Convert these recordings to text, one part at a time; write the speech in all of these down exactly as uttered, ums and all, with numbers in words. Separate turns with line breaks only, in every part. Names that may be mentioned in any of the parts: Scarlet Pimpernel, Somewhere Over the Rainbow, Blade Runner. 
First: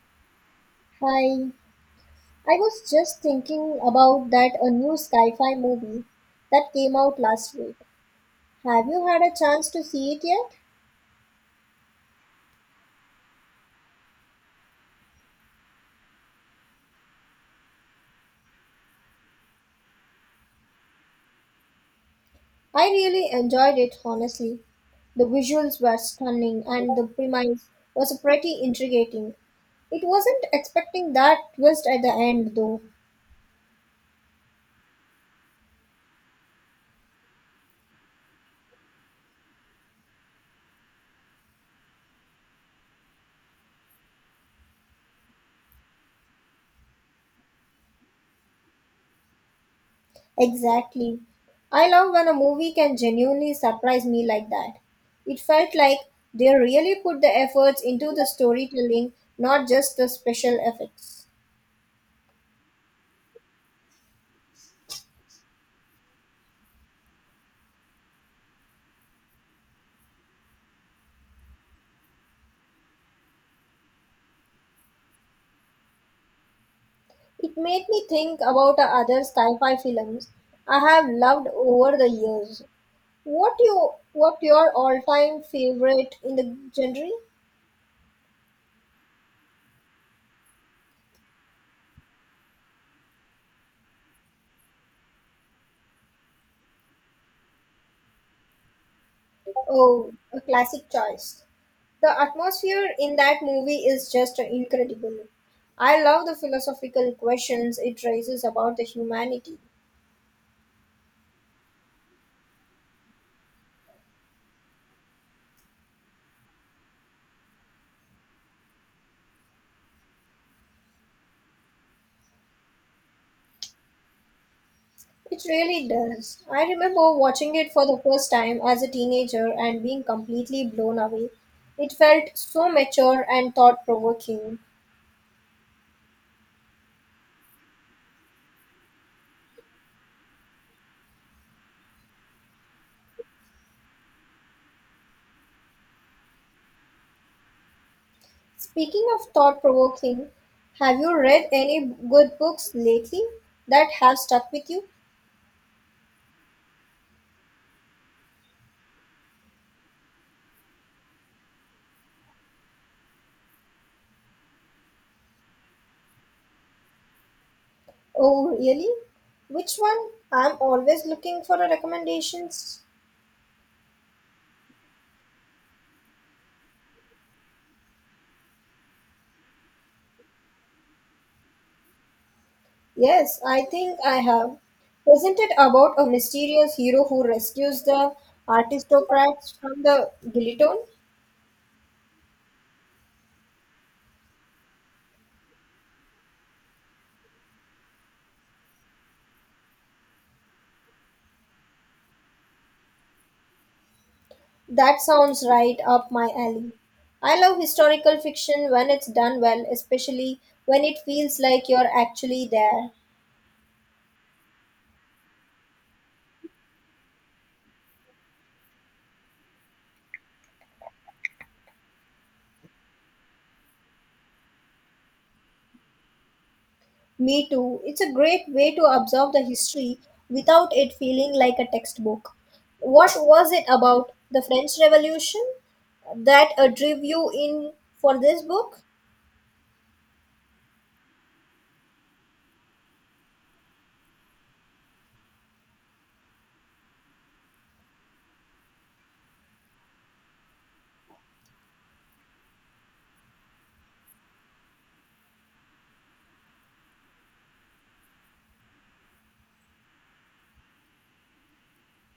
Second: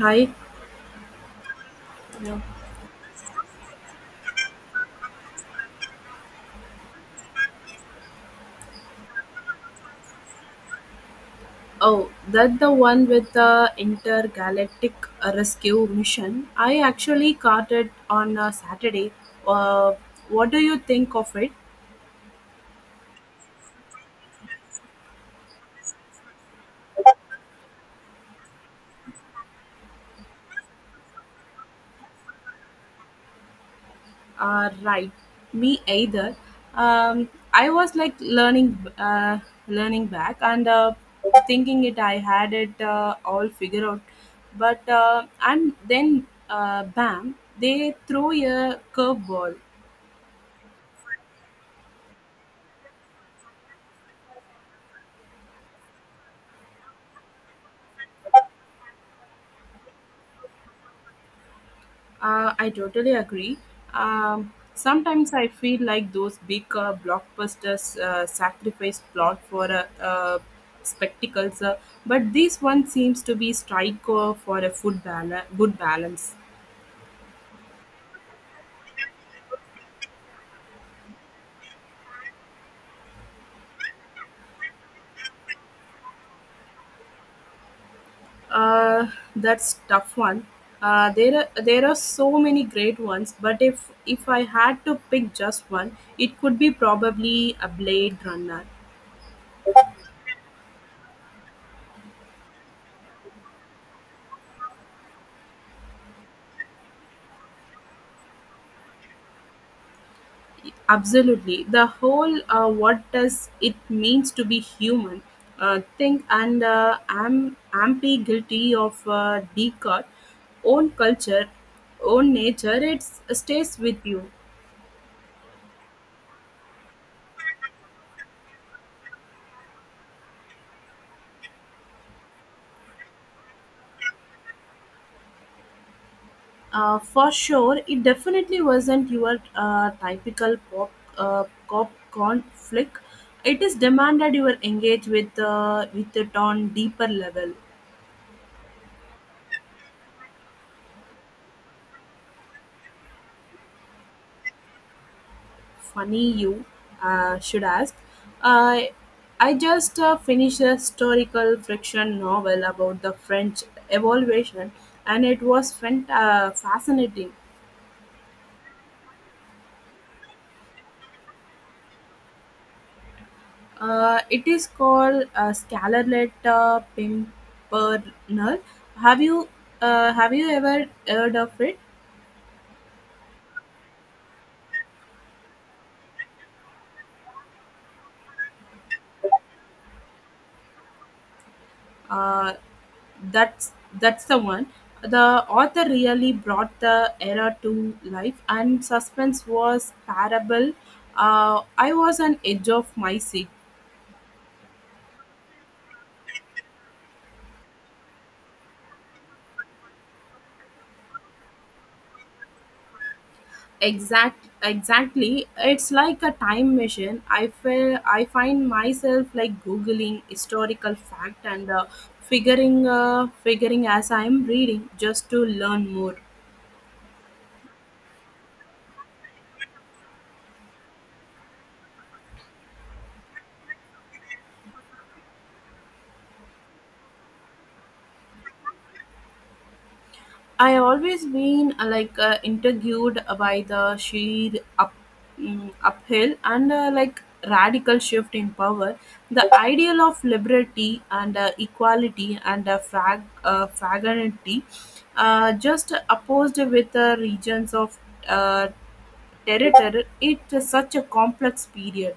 Hi.
Hi,
Yeah.
I was just thinking about that a new sci-fi movie that came out last week. Have you had a chance to see it yet?
Oh, that the one with the intergalactic uh, rescue mission. I actually caught it on a Saturday. Uh, what do you think of it?
I really enjoyed it, honestly. The visuals were stunning and the premise was pretty intriguing. It wasn't expecting that twist at the end though.
Uh, right, me either. Um, I was like learning, uh, learning back and uh, thinking it. I had it uh, all figured out, but uh, and then uh, bam, they throw a curveball.
Exactly. I love when a movie can genuinely surprise me like that. It felt like they really put the efforts into the storytelling, not just the special effects.
Uh, I totally agree. Um, sometimes I feel like those big uh, blockbusters uh, sacrifice plot for a, uh, uh, spectacles, uh, but this one seems to be strike uh, for a food bala- good balance.
It made me think about other sci-fi films I have loved over the years. What you what your all-time favorite in the genre?
Uh, that's tough one. Uh, there are there are so many great ones, but if if I had to pick just one, it could be probably a Blade Runner.
Oh, a classic choice. The atmosphere in that movie is just incredible. I love the philosophical questions it raises about the humanity.
Absolutely. The whole uh, what does it means to be human uh, thing and uh, I'm amply guilty of uh, Descartes' own culture, own nature, it stays with you.
It really does. I remember watching it for the first time as a teenager and being completely blown away. It felt so mature and thought provoking.
Uh, for sure, it definitely wasn't your uh, typical pop, uh, pop conflict. It is demanded you are engaged with, uh, with it on deeper level.
Speaking of thought provoking, have you read any good books lately that have stuck with you?
Funny you uh, should ask. I I just uh, finished a historical fiction novel about the French Evolution, and it was fant uh, fascinating.
Oh, really? Which one? I'm always looking for a recommendations.
Uh, it is called uh, Scarlet uh, Pimpernel. Have you uh, have you ever heard of it?
Yes, I think I have. Isn't it about a mysterious hero who rescues the aristocrats from the guillotine?
Uh, that's that's the one the author really brought the era to life and suspense was parable, uh, I was on edge of my seat.
That sounds right up my alley. I love historical fiction when it's done well, especially when it feels like you're actually there.
Exact exactly, it's like a time machine. I feel I find myself like googling historical fact and, uh, figuring uh, figuring as I'm reading just to learn more.
Me too. It's a great way to observe the history without it feeling like a textbook. What was it about the French Revolution that uh, drew you in for this book?
I have always been uh, like uh, intrigued by the sheer up, mm uphill and uh, like radical shift in power, the ideal of liberty and uh, equality and uh, frag uh, fraternity, uh, just opposed with the regions of uh, territory. It's such a complex period.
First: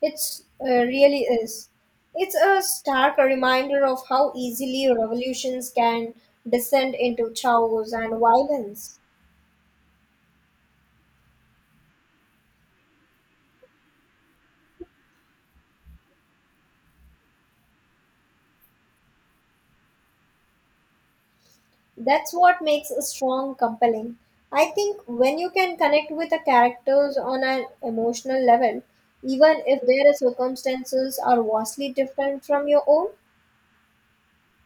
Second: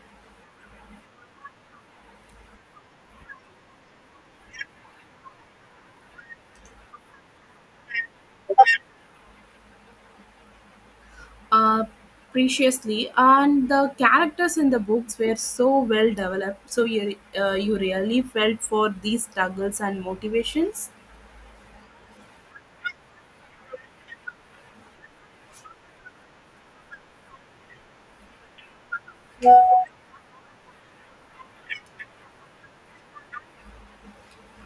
It's uh, really is. It's a stark reminder of how easily revolutions can descend into chaos and violence.
uh, Preciously, and the characters in the books were so well developed, so you, uh, you really felt for these struggles and motivations.
That's what makes a strong compelling. I think when you can connect with the characters on an emotional level, even if their circumstances are vastly different from your own.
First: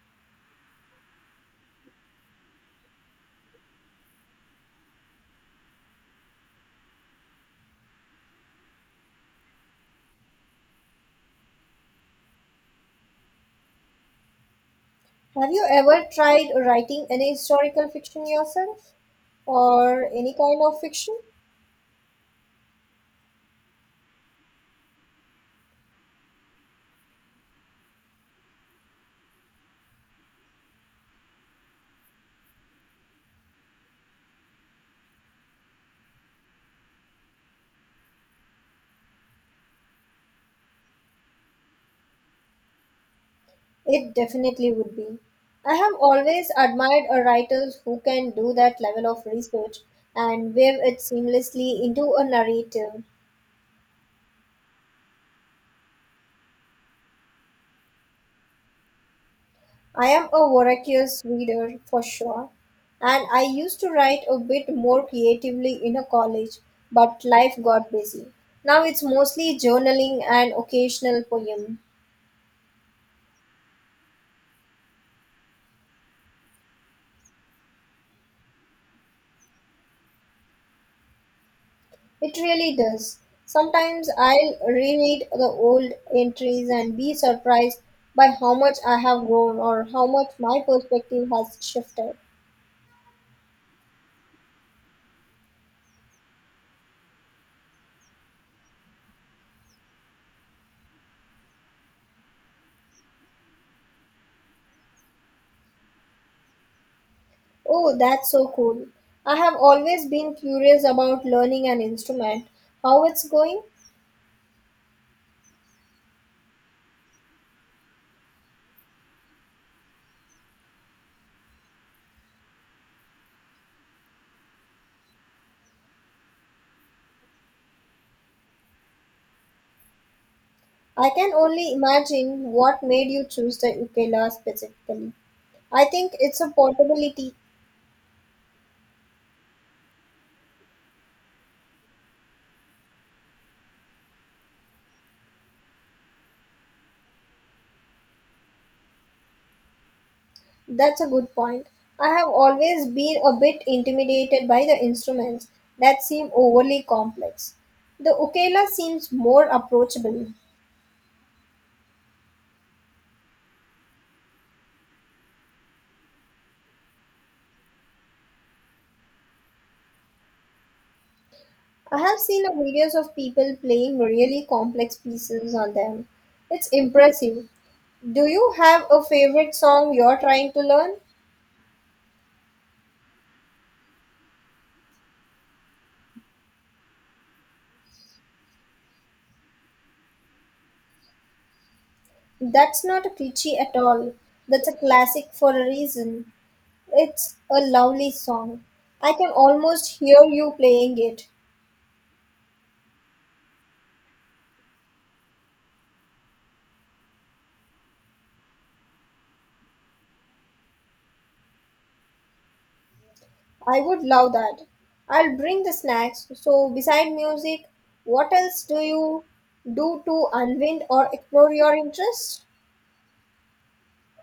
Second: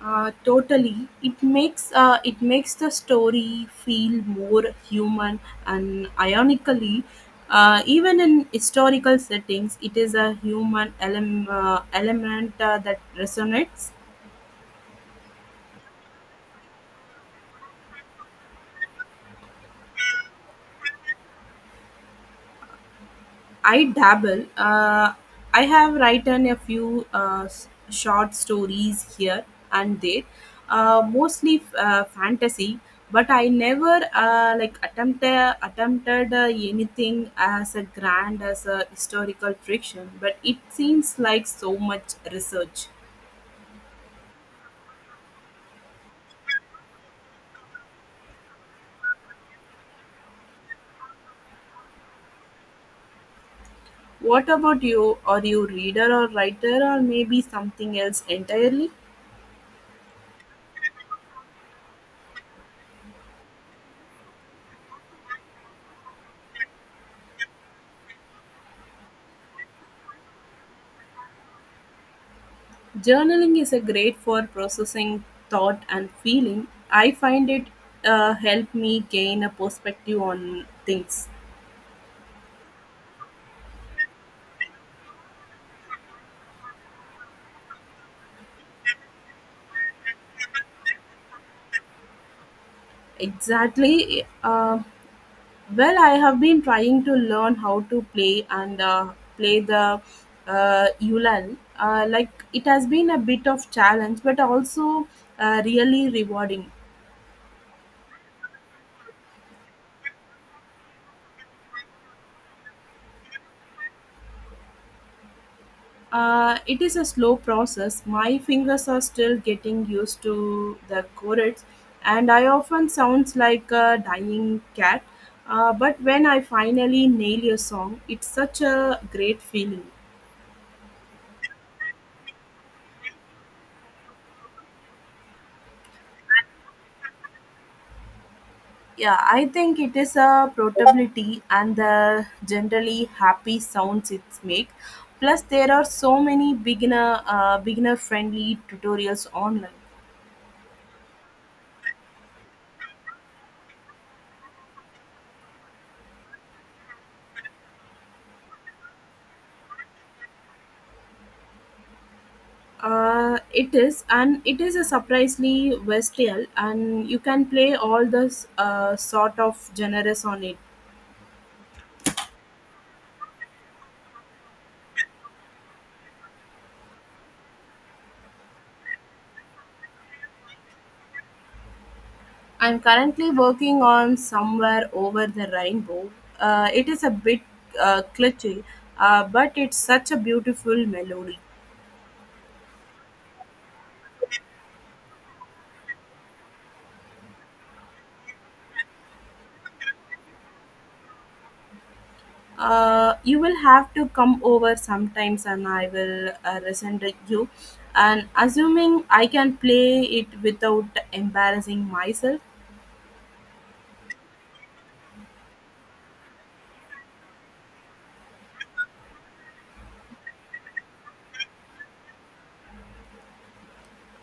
uh, Totally, it makes uh, it makes the story feel more human, and ironically uh, even in historical settings it is a human elem- uh, element uh, that resonates.
Have you ever tried writing any historical fiction yourself, or any kind of fiction?
I dabble. Uh, I have written a few uh, s- short stories here and there, uh, mostly uh, fantasy. But I never uh, like attempted attempted uh, anything as a grand as a historical fiction. But it seems like so much research.
It definitely would be. I have always admired a writers who can do that level of research and weave it seamlessly into a narrative.
What about you? Are you reader or writer or maybe something else entirely?
I am a voracious reader for sure, and I used to write a bit more creatively in a college, but life got busy. Now it's mostly journaling and occasional poem.
Journaling is a great for processing thought and feeling. I find it uh, help me gain a perspective on things.
It really does. Sometimes I'll reread the old entries and be surprised by how much I have grown or how much my perspective has shifted.
Exactly. Uh, well, I have been trying to learn how to play and uh, play the uh, ulan. Uh, like it has been a bit of challenge, but also uh, really rewarding.
Oh, that's so cool. I have always been curious about learning an instrument. How it's going?
Uh, it is a slow process. My fingers are still getting used to the chords, and I often sounds like a dying cat. Uh, but when I finally nail a song, it's such a great feeling.
I can only imagine what made you choose the ukulele specifically. I think it's a portability.
Yeah, I think it is a portability and the generally happy sounds it make. Plus, there are so many beginner uh, beginner friendly tutorials online.
That's a good point. I have always been a bit intimidated by the instruments that seem overly complex. The ukulele seems more approachable.
Uh, it is, and it is a surprisingly versatile, and you can play all the s- uh, sort of genres on it.
I have seen videos of people playing really complex pieces on them. It's impressive. Do you have a favorite song you're trying to learn?
I'm currently working on Somewhere Over the Rainbow. Uh, it is a bit uh, glitchy, uh, but it's such a beautiful melody.
That's not a cliche at all. That's a classic for a reason. It's a lovely song. I can almost hear you playing it.
Uh, you will have to come over sometimes, and I will uh, resend it you. And assuming I can play it without embarrassing myself.
I would love that. I'll bring the snacks. So, beside music, what else do you do to unwind or explore your interests?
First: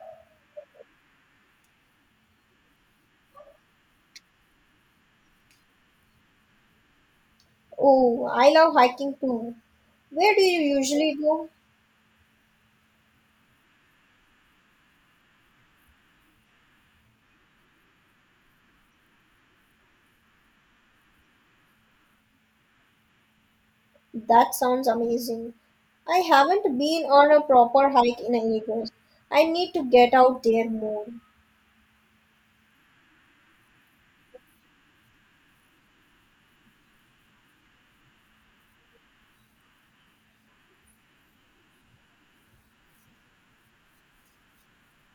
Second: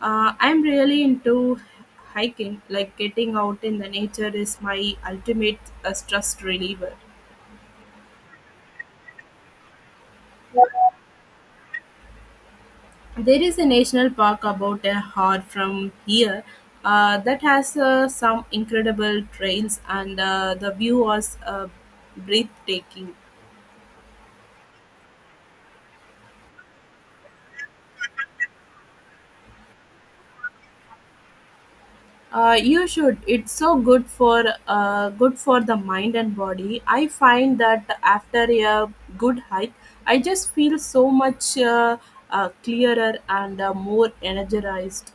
Uh, I'm really into hiking, like getting out in the nature is my ultimate uh, stress reliever.
Oh, I love hiking too. Where do you usually go?
There is a national park about a hour from here uh, that has uh, some incredible trails, and uh, the view was uh, breathtaking.
That sounds amazing. I haven't been on a proper hike in ages. I need to get out there more.
Uh, you should. It's so good for uh, good for the mind and body. I find that after a good hike, I just feel so much uh, uh, clearer and uh, more energized.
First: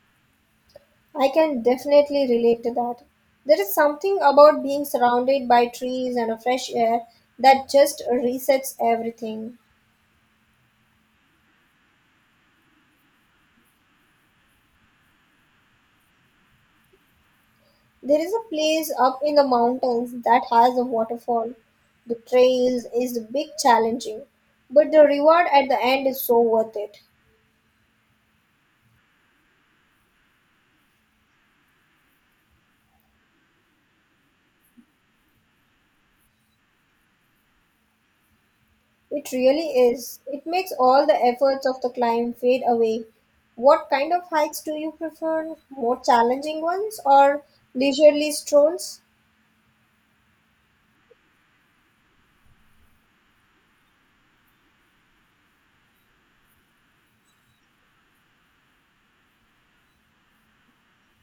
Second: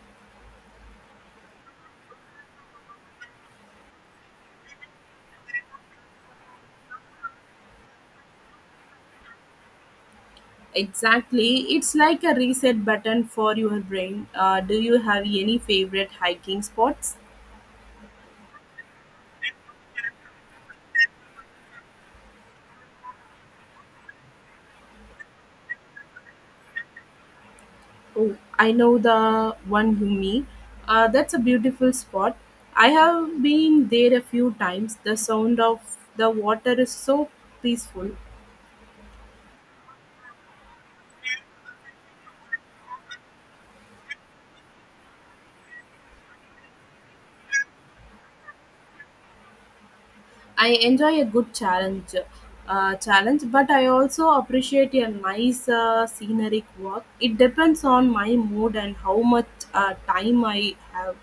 I can definitely relate to that. There is something about being surrounded by trees and a fresh air that just resets everything.
Exactly, it's like a reset button for your brain. Uh, do you have any favorite hiking spots?
There is a place up in the mountains that has a waterfall. The trails is a big challenging, but the reward at the end is so worth it.
Oh, I know the one you mean. Uh, that's a beautiful spot. I have been there a few times. The sound of the water is so peaceful.
It really is. It makes all the efforts of the climb fade away. What kind of hikes do you prefer? More challenging ones or leisurely strolls?
I enjoy a good challenge, uh, challenge, but I also appreciate a nice uh, scenic walk. It depends on my mood and how much uh, time I have.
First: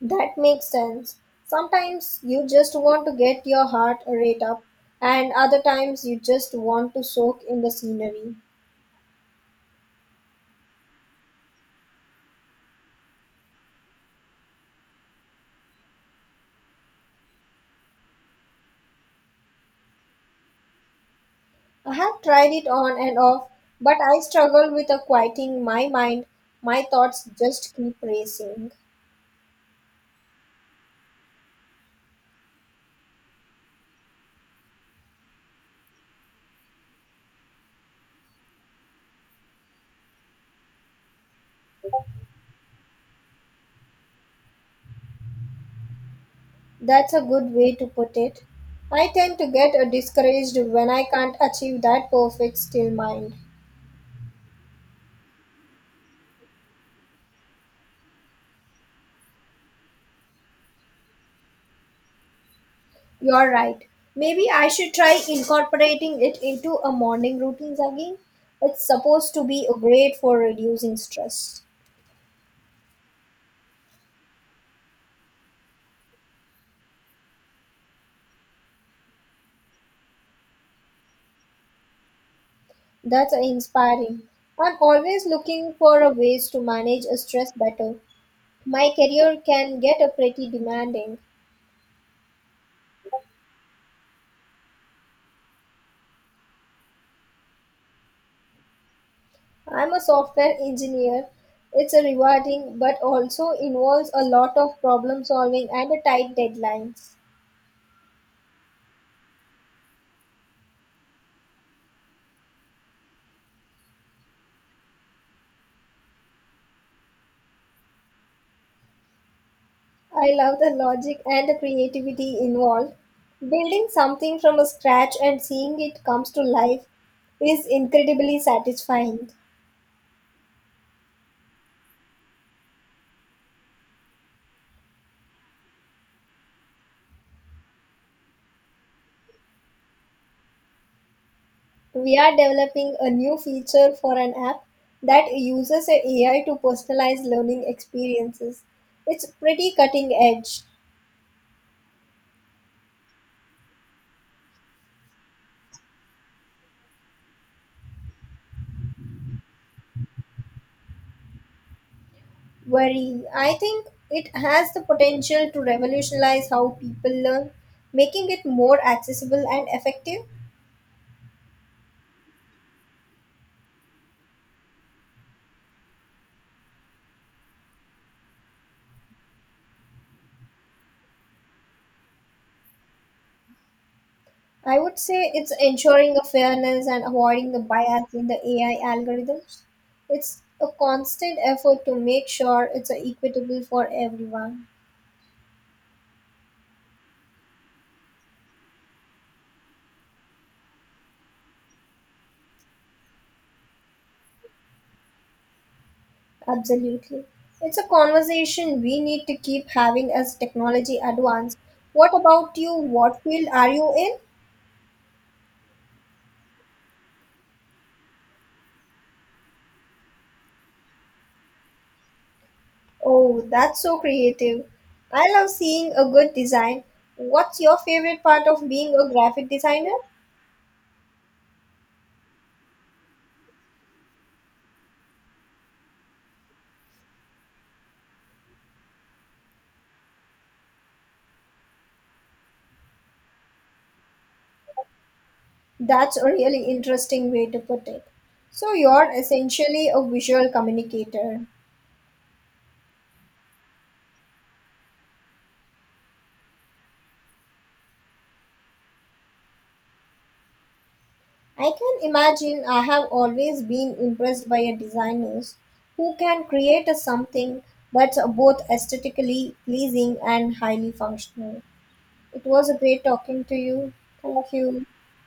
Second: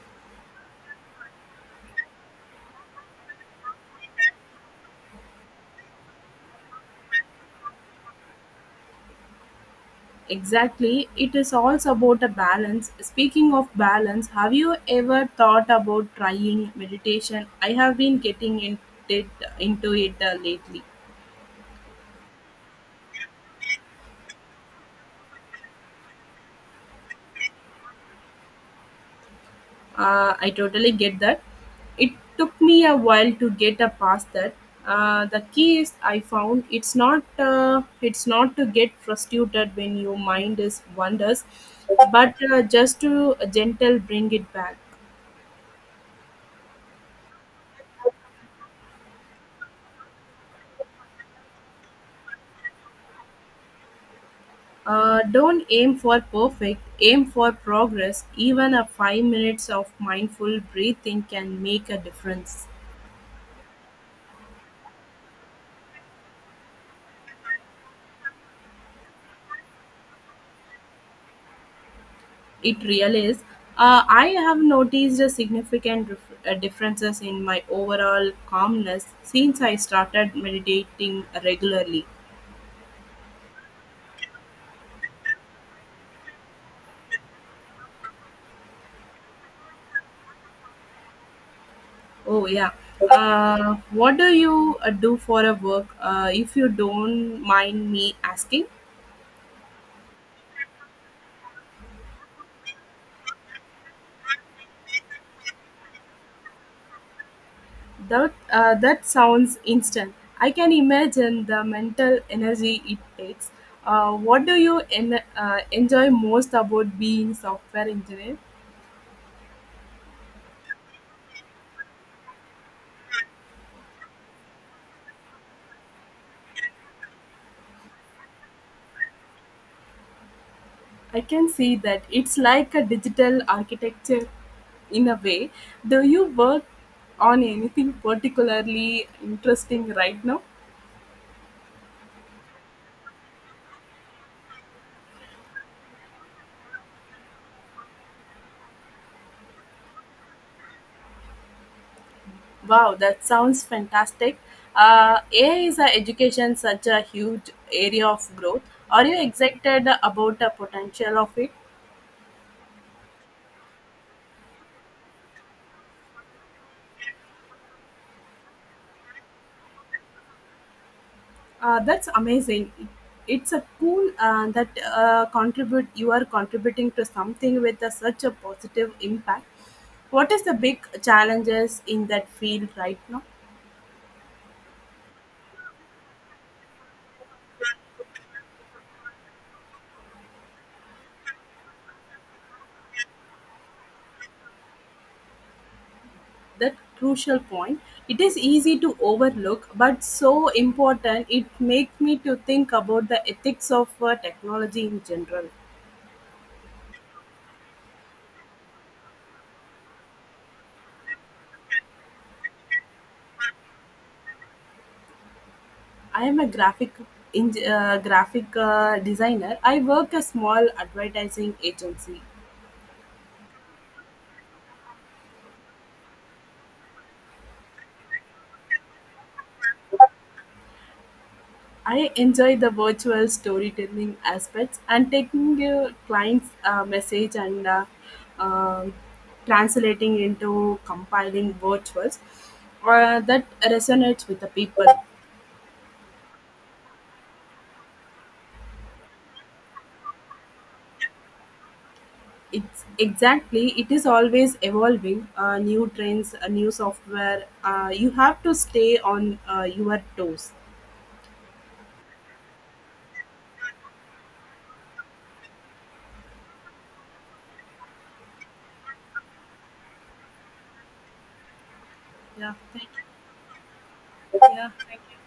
That makes sense. Sometimes you just want to get your heart rate up, and other times you just want to soak in the scenery.
Exactly, it is also about a balance. Speaking of balance, have you ever thought about trying meditation? I have been getting in- it- into it uh, lately.
I have tried it on and off, but I struggle with a quieting my mind. My thoughts just keep racing.
Uh, I totally get that. It took me a while to get uh, past that. Uh, the key is I found it's not uh, it's not to get frustrated when your mind is wanders, but uh, just to gentle bring it back.
That's a good way to put it. I tend to get uh, discouraged when I can't achieve that perfect still mind.
Uh, don't aim for perfect, aim for progress. Even a five minutes of mindful breathing can make a difference.
You're right. Maybe I should try incorporating it into a morning routine again. It's supposed to be great for reducing stress.
It really is. Uh, I have noticed a significant dif- uh, differences in my overall calmness since I started meditating regularly.
That's inspiring. I'm always looking for a ways to manage a stress better. My career can get a pretty demanding.
Oh yeah. Uh, what do you uh, do for a work? Uh, if you don't mind me asking.
I'm a software engineer. It's a rewarding but also involves a lot of problem solving and a tight deadlines.
That uh, that sounds instant. I can imagine the mental energy it takes. Uh, what do you en- uh, enjoy most about being software engineer?
I love the logic and the creativity involved. Building something from scratch and seeing it comes to life is incredibly satisfying.
I can see that it's like a digital architecture in a way. Do you work on anything particularly interesting right now?
We are developing a new feature for an app that uses a AI to personalize learning experiences. It's pretty cutting edge.
Wow, that sounds fantastic. Uh, A I is a education such a huge area of growth. Are you excited about the potential of it?
Very, I think it has the potential to revolutionize how people learn, making it more accessible and effective.
Uh, that's amazing. It- It's a cool uh, that uh, contribute. You are contributing to something with a, such a positive impact. What is the big challenges in that field right now?
I would say it's ensuring a fairness and avoiding the bias in the A I algorithms. It's a constant effort to make sure it's equitable for everyone.
That crucial point. It is easy to overlook, but so important. It makes me to think about the ethics of uh, technology in general.
Absolutely. It's a conversation we need to keep having as technology advances. What about you? What field are you in?
I am a graphic in, uh, graphic uh, designer. I work a small advertising agency.
Oh, that's so creative. I love seeing a good design. What's your favorite part of being a graphic designer?
I enjoy the virtual storytelling aspects and taking a client's uh, message and uh, um translating into compiling virtuals uh, that resonates with the people.
That's a really interesting way to put it. So, you're essentially a visual communicator.
It's exactly it is always evolving. Uh, new trends, uh, new software. Uh, you have to stay on uh, your toes.
I can imagine I have always been impressed by a designers who can create a something that's both aesthetically pleasing and highly functional. It
Yeah.
was a
Thank
great talking to you.
you.
Thank
Yeah,
you.
thank you.